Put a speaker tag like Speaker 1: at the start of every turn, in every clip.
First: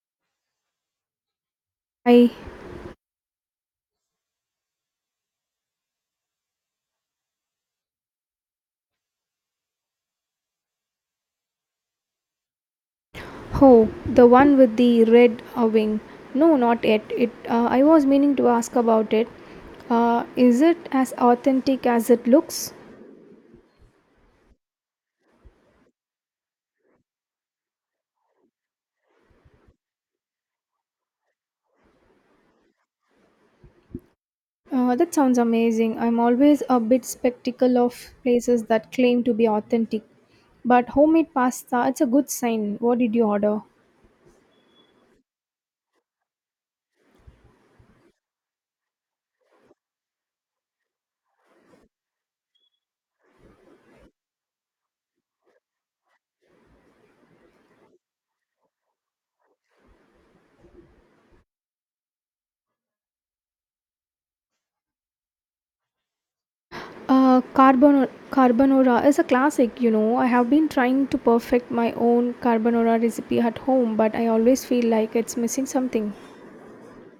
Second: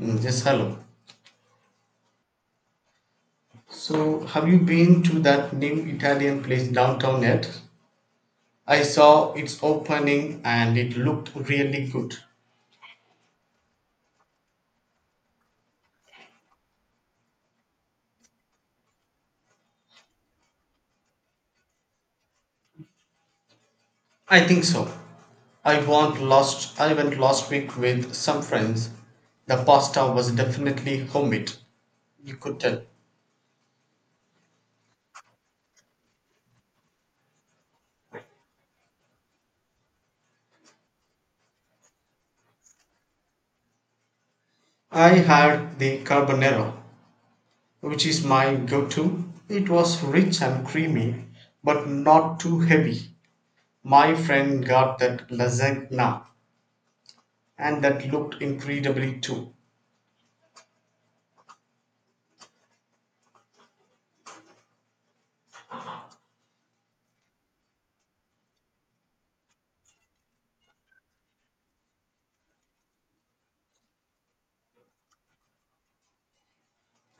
Speaker 1: Yes, hello.
Speaker 2: I
Speaker 1: So, have you been to that new Italian place downtown yet? I saw its opening and it looked really good.
Speaker 2: ho the one with the red wing. No, not yet. It. I was meaning to ask about it. Is it as authentic as it looks?
Speaker 1: I think so. I went last week with some friends. The pasta was definitely homemade. You could tell.
Speaker 2: That sounds amazing. I'm always a bit skeptical of places that claim to be authentic, but homemade pasta. It's a good sign. What did you order?
Speaker 1: I had the carbonara, which is my go-to. It was rich and creamy, but not too heavy. My friend got that lasagna, and that looked incredibly too.
Speaker 2: Carbonara is a classic. You know, I have been trying to perfect my own carbonara recipe at home, but I always feel like it's missing something.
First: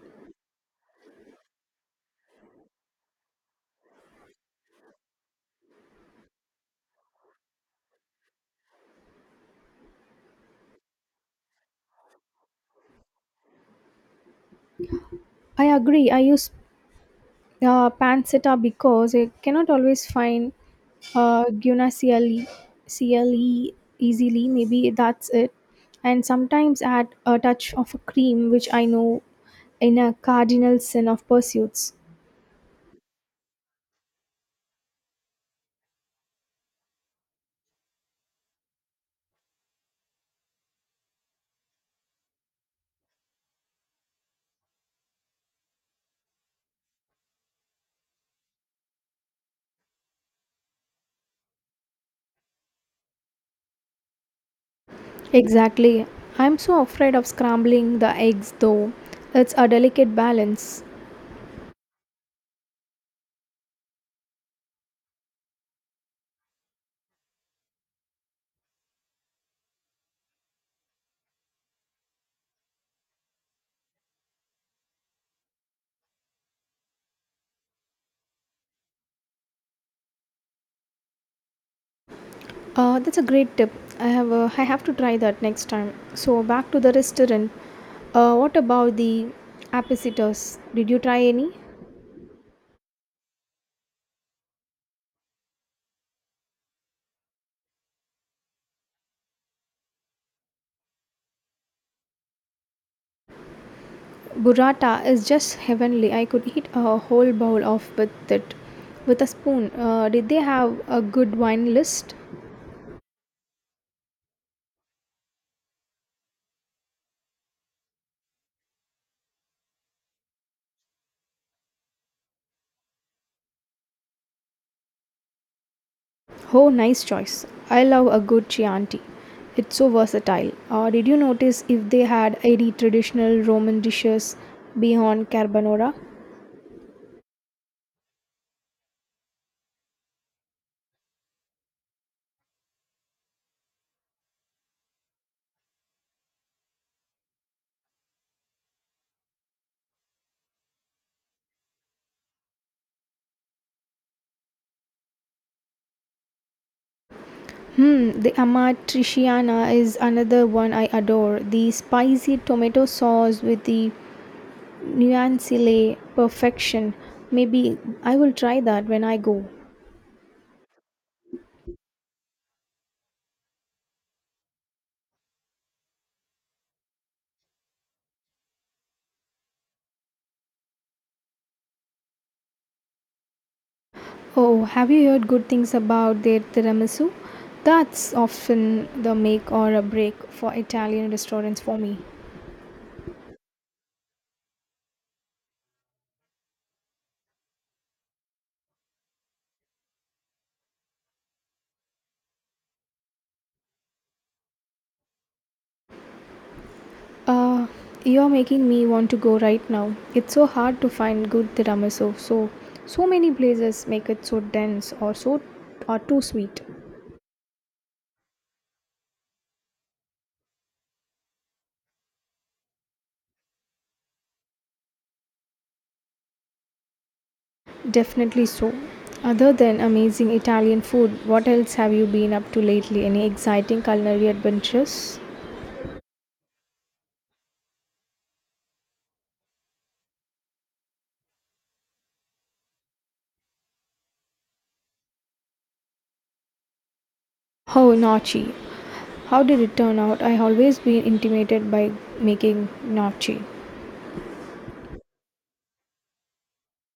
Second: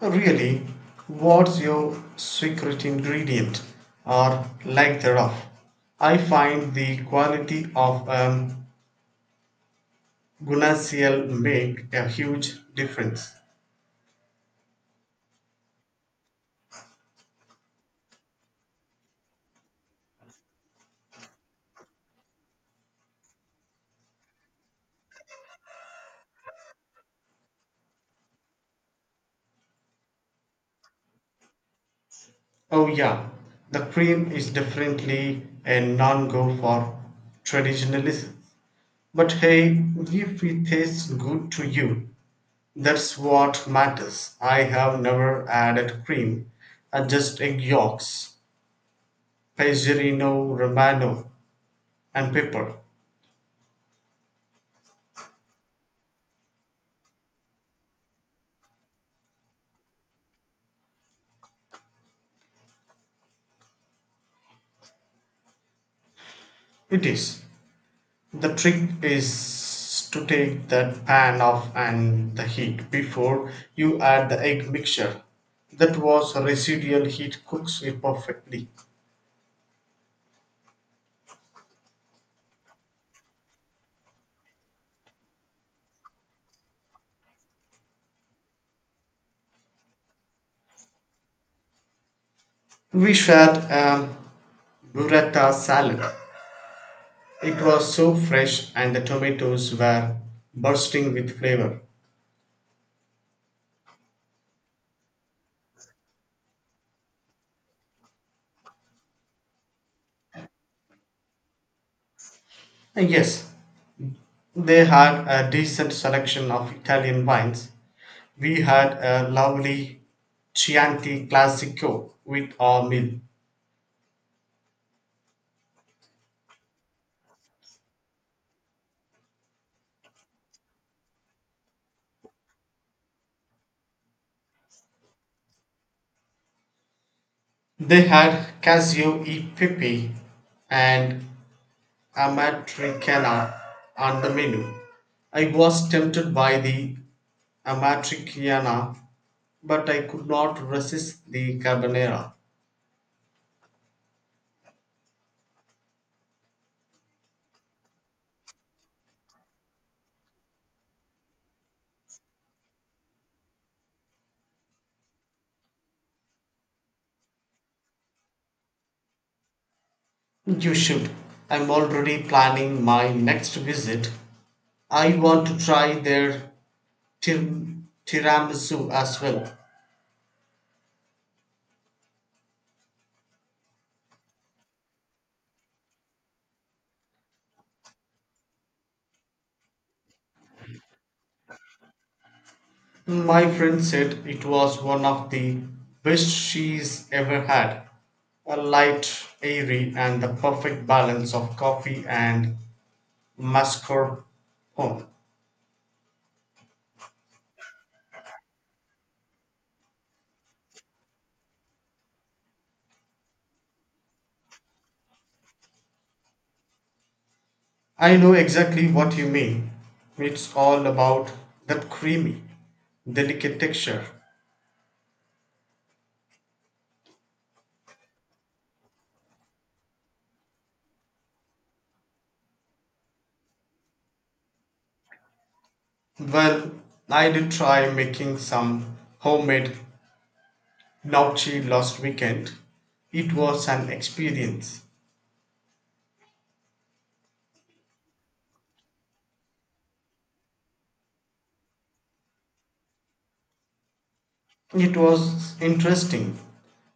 Speaker 1: Really, what's your secret ingredient, or lack thereof? I find the quality of gunacial make a huge difference.
Speaker 2: I agree. I use pancetta because I cannot always find guna CLE, easily. Maybe that's it. And sometimes add a touch of a cream, which I know in a cardinal sin of pursuits.
Speaker 1: Oh, yeah, the cream is definitely a non-go for traditionalists. But hey, if it tastes good to you, that's what matters. I have never added cream, I just egg yolks, Pagerino Romano, and pepper.
Speaker 2: Exactly. I'm so afraid of scrambling the eggs though. It's a delicate balance.
Speaker 1: It is. The trick is to take the pan off and the heat before you add the egg mixture. That was residual heat cooks it perfectly.
Speaker 2: That's a great tip. I have to try that next time. So back to the restaurant. What about the appetiters? Did you try any?
Speaker 1: We shared a burrata salad. It was so fresh and the tomatoes were bursting with flavor.
Speaker 2: Burrata is just heavenly. I could eat a whole bowl of with it with a spoon. Did they have a good wine list?
Speaker 1: And yes, they had a decent selection of Italian wines. We had a lovely Chianti Classico with our meal.
Speaker 2: Oh, nice choice. I love a good Chianti. It's so versatile. Did you notice if they had any traditional Roman dishes beyond carbonara?
Speaker 1: They had Casio e Pepe and Amatricana on the menu. I was tempted by the Amatricana, but I could not resist the Carbonara.
Speaker 2: Hmm, the amatriciana is another one I adore. The spicy tomato sauce with the nuancele perfection. Maybe I will try that when I go.
Speaker 1: You should. I'm already planning my next visit. I want to try their tir- tiramisu as well.
Speaker 2: Oh, have you heard good things about their tiramisu? That's often the make or a break for Italian restaurants for me.
Speaker 1: My friend said it was one of the best she's ever had. A light, airy, and the perfect balance of coffee and mascarpone.
Speaker 2: Uh, you're making me want to go right now. It's so hard to find good tiramisu. So many places make it so dense or too sweet.
Speaker 1: I know exactly what you mean. It's all about that creamy, delicate texture.
Speaker 2: Definitely so. Other than amazing Italian food, what else have you been up to lately? Any exciting culinary adventures?
Speaker 1: Well, I did try making some homemade gnocchi last weekend. It was an experience.
Speaker 2: Oh, Nochi. How did it turn out? I always been intimidated by making gnocchi.
Speaker 1: It was interesting.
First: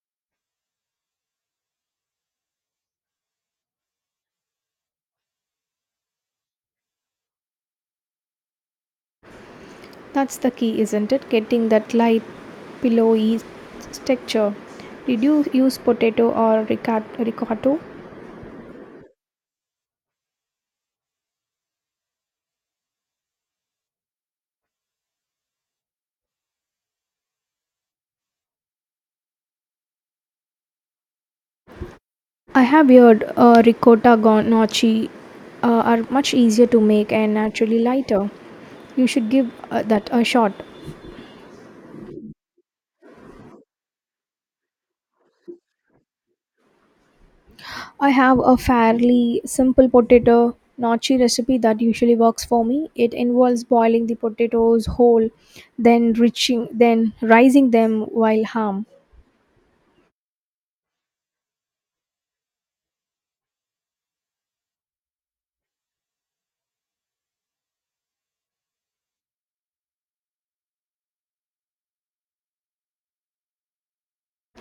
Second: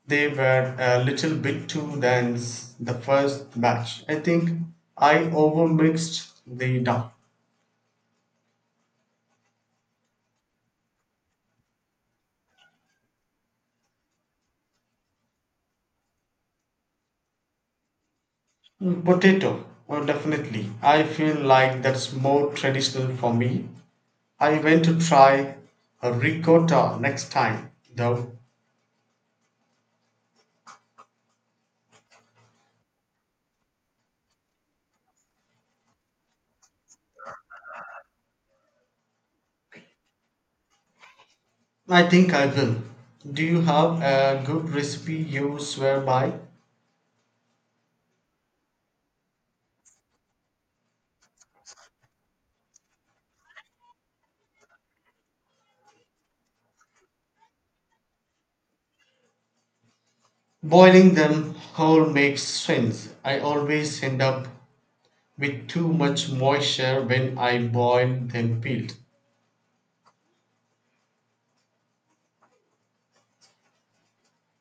Speaker 1: They were a little bit too dense the first batch. I think I overmixed the dough.
Speaker 2: That's the key, isn't it? Getting that light, pillowy texture. Did you use potato or ricotta?
Speaker 1: Potato, oh, definitely. I feel like that's more traditional for me. I went to try a ricotta next time, though.
Speaker 2: I have heard gnocchi are much easier to make and naturally lighter. You should give that a shot.
Speaker 1: I think I will. Do you have a good recipe you swear by?
Speaker 2: I have a fairly simple potato gnocchi recipe that usually works for me. It involves boiling the potatoes whole, then rising them while harm.
Speaker 1: Boiling them whole makes sense. I always end up with too much moisture when I boiled then peeled.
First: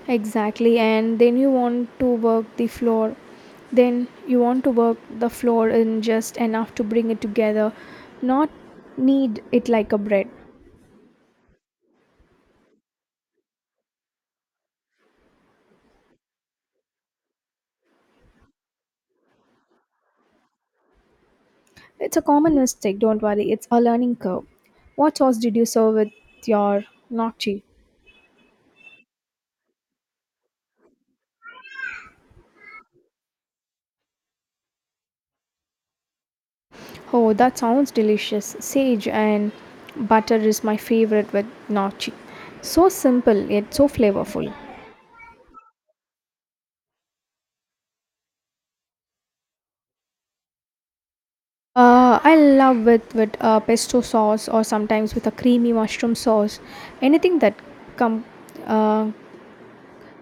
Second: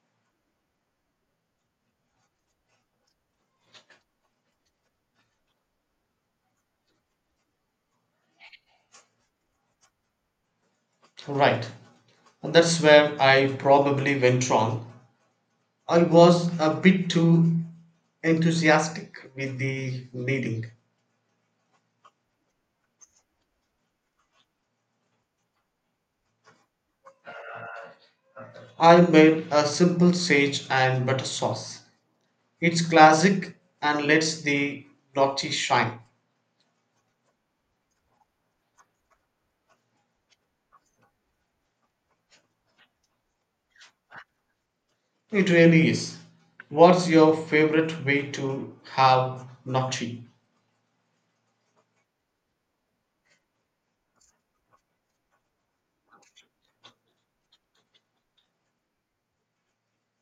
Speaker 2: Exactly, and then you want to work the flour. Then you want to work the flour in just enough to bring it together, not knead it like a bread.
Speaker 1: Right. And that's where I probably went wrong. I was a bit too enthusiastic with the kneading.
Speaker 2: It's a common mistake, don't worry. It's a learning curve. What sauce did you serve with your gnocchi?
Speaker 1: I made a simple sage and butter sauce. It's classic and lets the gnocchi shine.
Speaker 2: Oh, that sounds delicious. Sage and butter is my favorite with gnocchi. So simple yet so flavorful.
Speaker 1: It really is. What's your favorite way to have gnocchi?
Speaker 2: I love with pesto sauce or sometimes with a creamy mushroom sauce. Anything that com- uh,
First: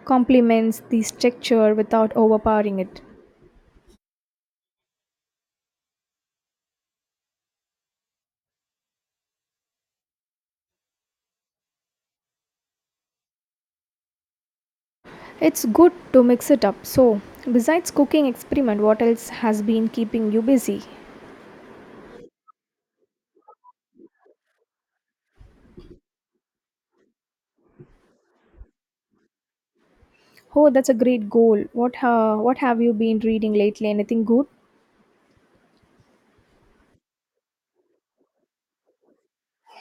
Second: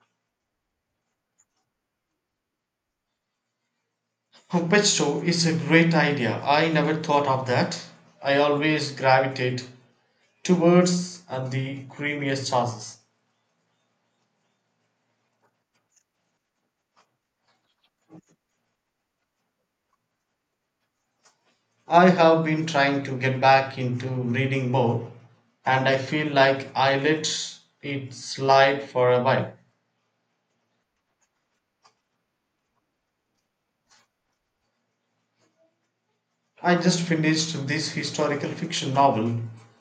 Speaker 2: complements this texture without overpowering it.
Speaker 1: Puppet show is a great idea. I never thought of that. I always gravitate towards and the creamiest sauces.
Speaker 2: It's good to mix it up. So, besides cooking experiment, what else has been keeping you busy?
Speaker 1: I have been trying to get back into reading more, and I feel like I let it slide for a while.
Speaker 2: Oh, that's a great goal. What have you been reading lately? Anything good?
Speaker 1: I just finished this historical fiction novel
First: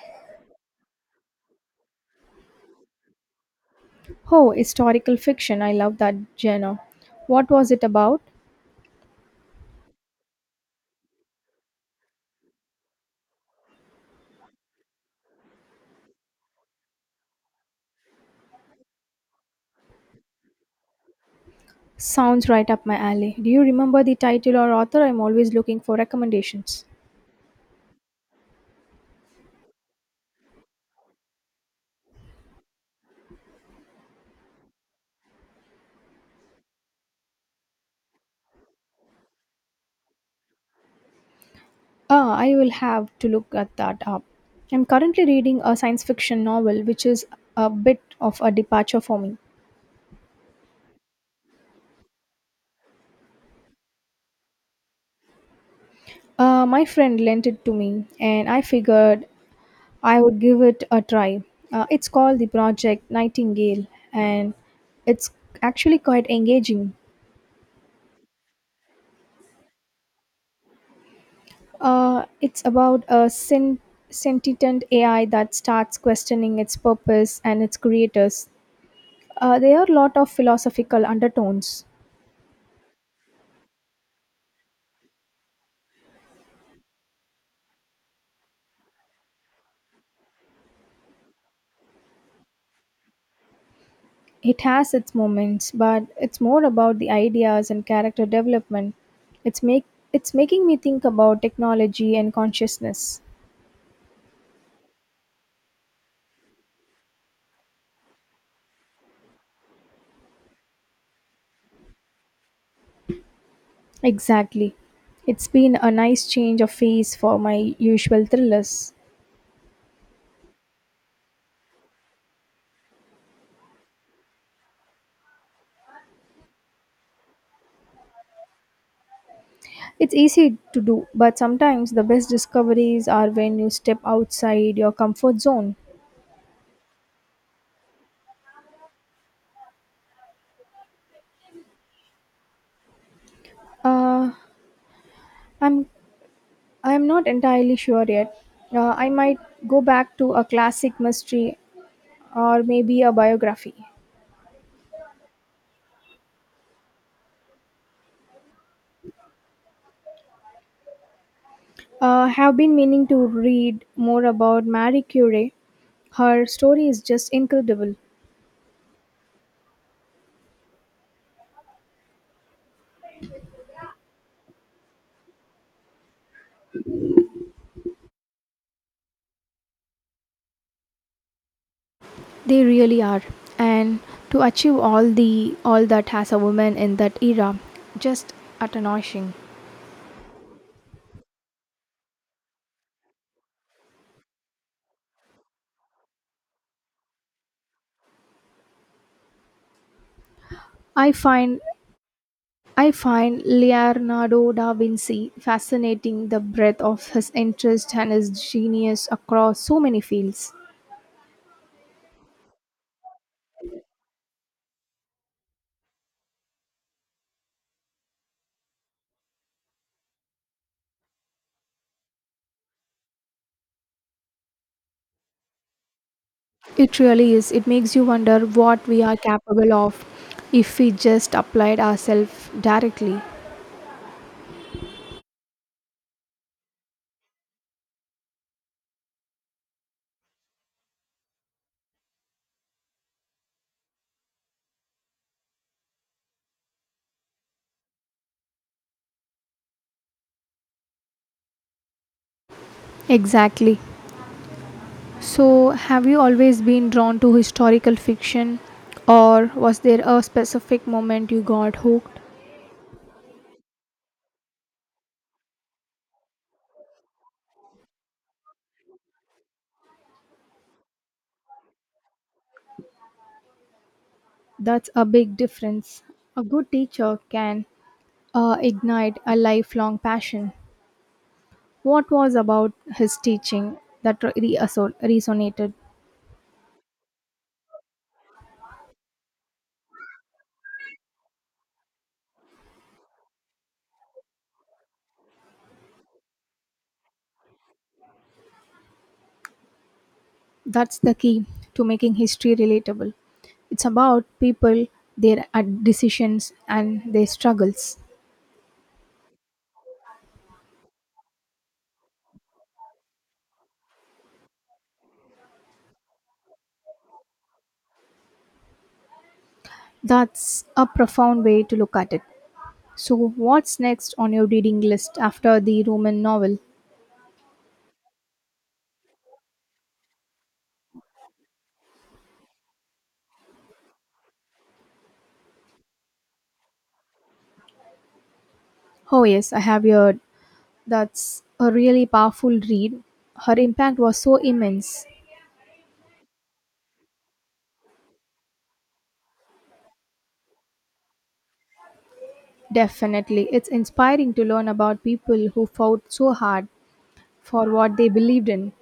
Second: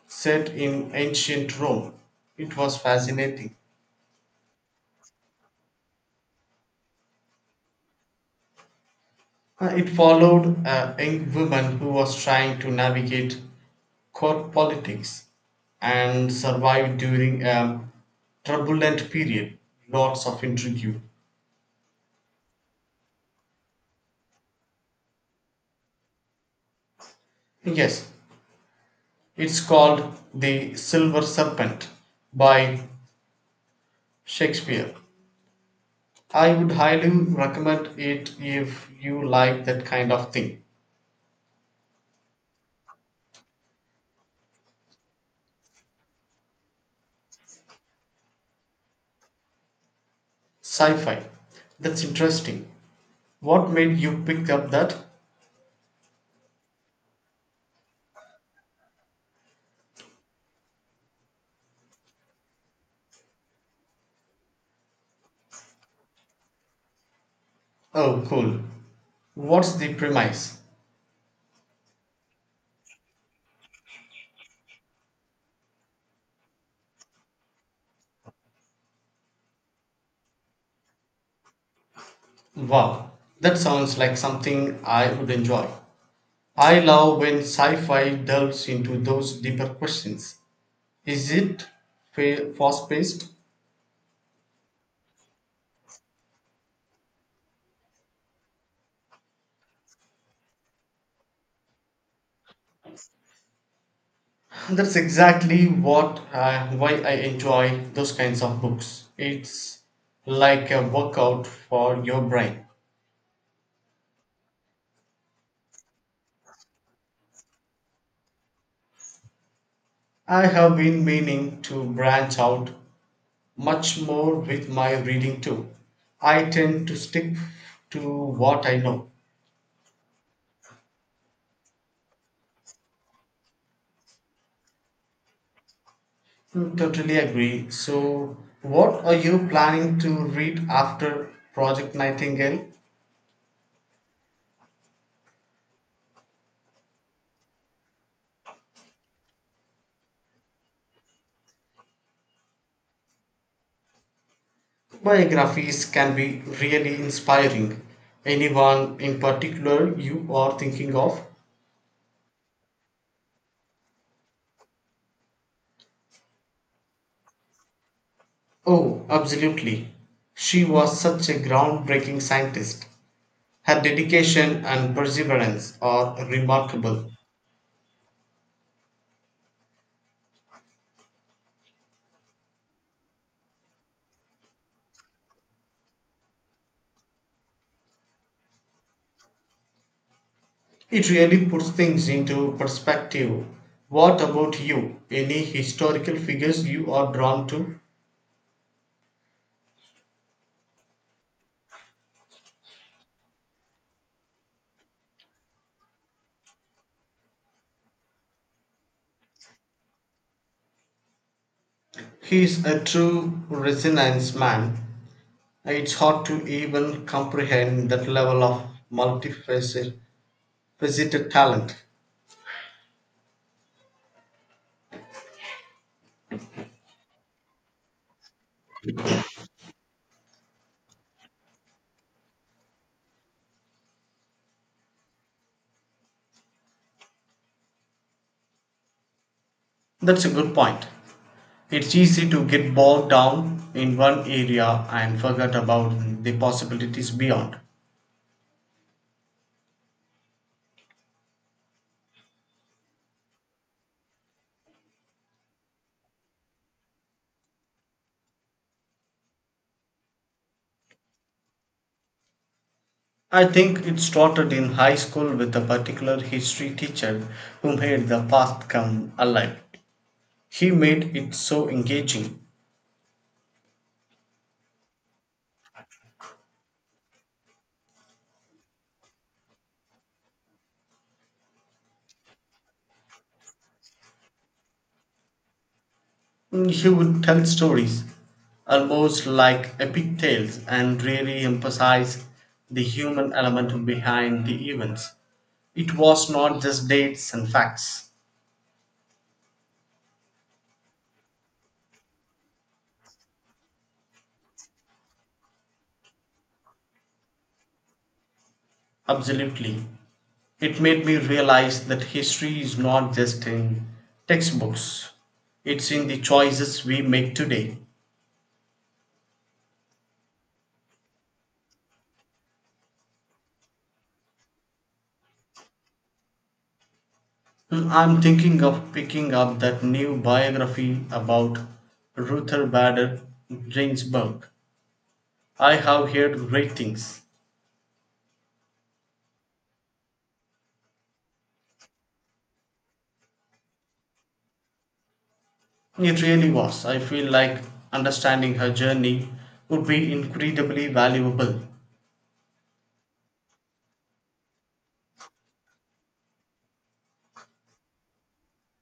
Speaker 1: set in ancient Rome. It was fascinating.
Speaker 2: Oh, historical fiction. I love that genre. What was it about?
Speaker 1: It followed a young woman who was trying to navigate court politics and survive during a turbulent period. Lots of intrigue.
Speaker 2: Sounds right up my alley. Do you remember the title or author? I'm always looking for recommendations.
Speaker 1: Yes, it's called The Silver Serpent by Shakespeare. I would highly recommend it if you like that kind of thing.
Speaker 2: Ah, I will have to look at that up. I'm currently reading a science fiction novel, which is a bit of a departure for me.
Speaker 1: Sci fi. That's interesting. What made you pick up that?
Speaker 2: My friend lent it to me, and I figured I would give it a try. It's called The Project Nightingale, and it's actually quite engaging.
Speaker 1: Oh, cool. What's the premise?
Speaker 2: It's about a sen- sentient AI that starts questioning its purpose and its creators. There are a lot of philosophical undertones.
Speaker 1: Wow, that sounds like something I would enjoy. I love when sci fi delves into those deeper questions. Is it fast paced?
Speaker 2: It has its moments, but it's more about the ideas and character development. It's make it's making me think about technology and consciousness.
Speaker 1: That's exactly what why I enjoy those kinds of books. It's like a workout for your brain.
Speaker 2: Exactly. It's been a nice change of phase for my usual thrillers.
Speaker 1: I have been meaning to branch out much more with my reading too. I tend to stick to what I know.
Speaker 2: It's easy to do, but sometimes the best discoveries are when you step outside your comfort zone.
Speaker 1: Totally agree. So, what are you planning to read after Project Nightingale?
Speaker 2: Uh, I'm I'm not entirely sure yet. I might go back to a classic mystery or maybe a biography.
Speaker 1: Biographies can be really inspiring. Anyone in particular you are thinking of?
Speaker 2: Have been meaning to read more about Marie Curie. Her story is just incredible.
Speaker 1: Oh, absolutely. She was such a groundbreaking scientist. Her dedication and perseverance are remarkable.
Speaker 2: They really are. And to achieve all that as a woman in that era, just astonishing.
Speaker 1: It really puts things into perspective. What about you? Any historical figures you are drawn to?
Speaker 2: I find I find Leonardo da Vinci fascinating the breadth of his interest and his genius across so many fields.
Speaker 1: He's a true resonance man. It's hard to even comprehend that level of multifaceted talent.
Speaker 2: It really is. It makes you wonder what we are capable of if we just applied ourselves directly.
Speaker 1: That's a good point. It's easy to get bogged down in one area and forget about the possibilities beyond.
Speaker 2: Exactly. So, have you always been drawn to historical fiction, or was there a specific moment you got hooked?
Speaker 1: I think it started in high school with a particular history teacher who made the past come alive. He made it so engaging.
Speaker 2: That's a big difference. A good teacher can ignite a lifelong passion. What was about his teaching that resonated?
Speaker 1: He would tell stories, almost like epic tales, and really emphasize the human element behind the events. It was not just dates and facts.
Speaker 2: That's the key to making history relatable. It's about people, their decisions, and their struggles.
Speaker 1: Absolutely. It made me realize that history is not just in textbooks, it's in the choices we make today.
Speaker 2: That's a profound way to look at it. So, what's next on your reading list after the Roman novel?
Speaker 1: Hmm, I'm thinking of picking up that new biography about Ruther Bader Ginsburg. I have heard great things.
Speaker 2: Oh, yes, I have heard. That's a really powerful read. Her impact was so immense.
Speaker 1: It really was. I feel like understanding her journey would be incredibly valuable
Speaker 2: Definitely. It's inspiring to learn about people who fought so hard for what they believed in?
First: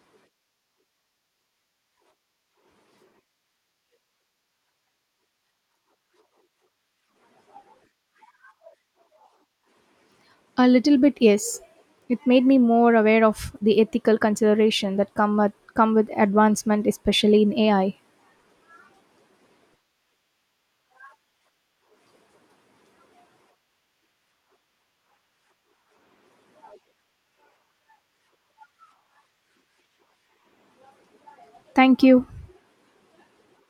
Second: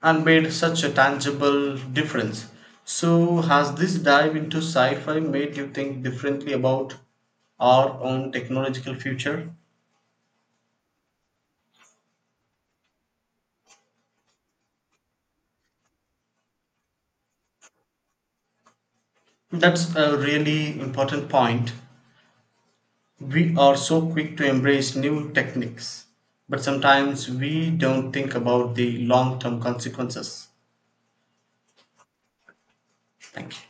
Speaker 1: and made such a tangible difference. So, has this dive into sci fi made you think differently about our own technological future?
Speaker 2: A little bit, yes. It made me more aware of the ethical consideration that come with advancement, especially in AI.
Speaker 1: That's a really important point. We are so quick to embrace new techniques, but sometimes we don't think about the long term consequences.
Speaker 2: Thank you.
Speaker 1: Thank you.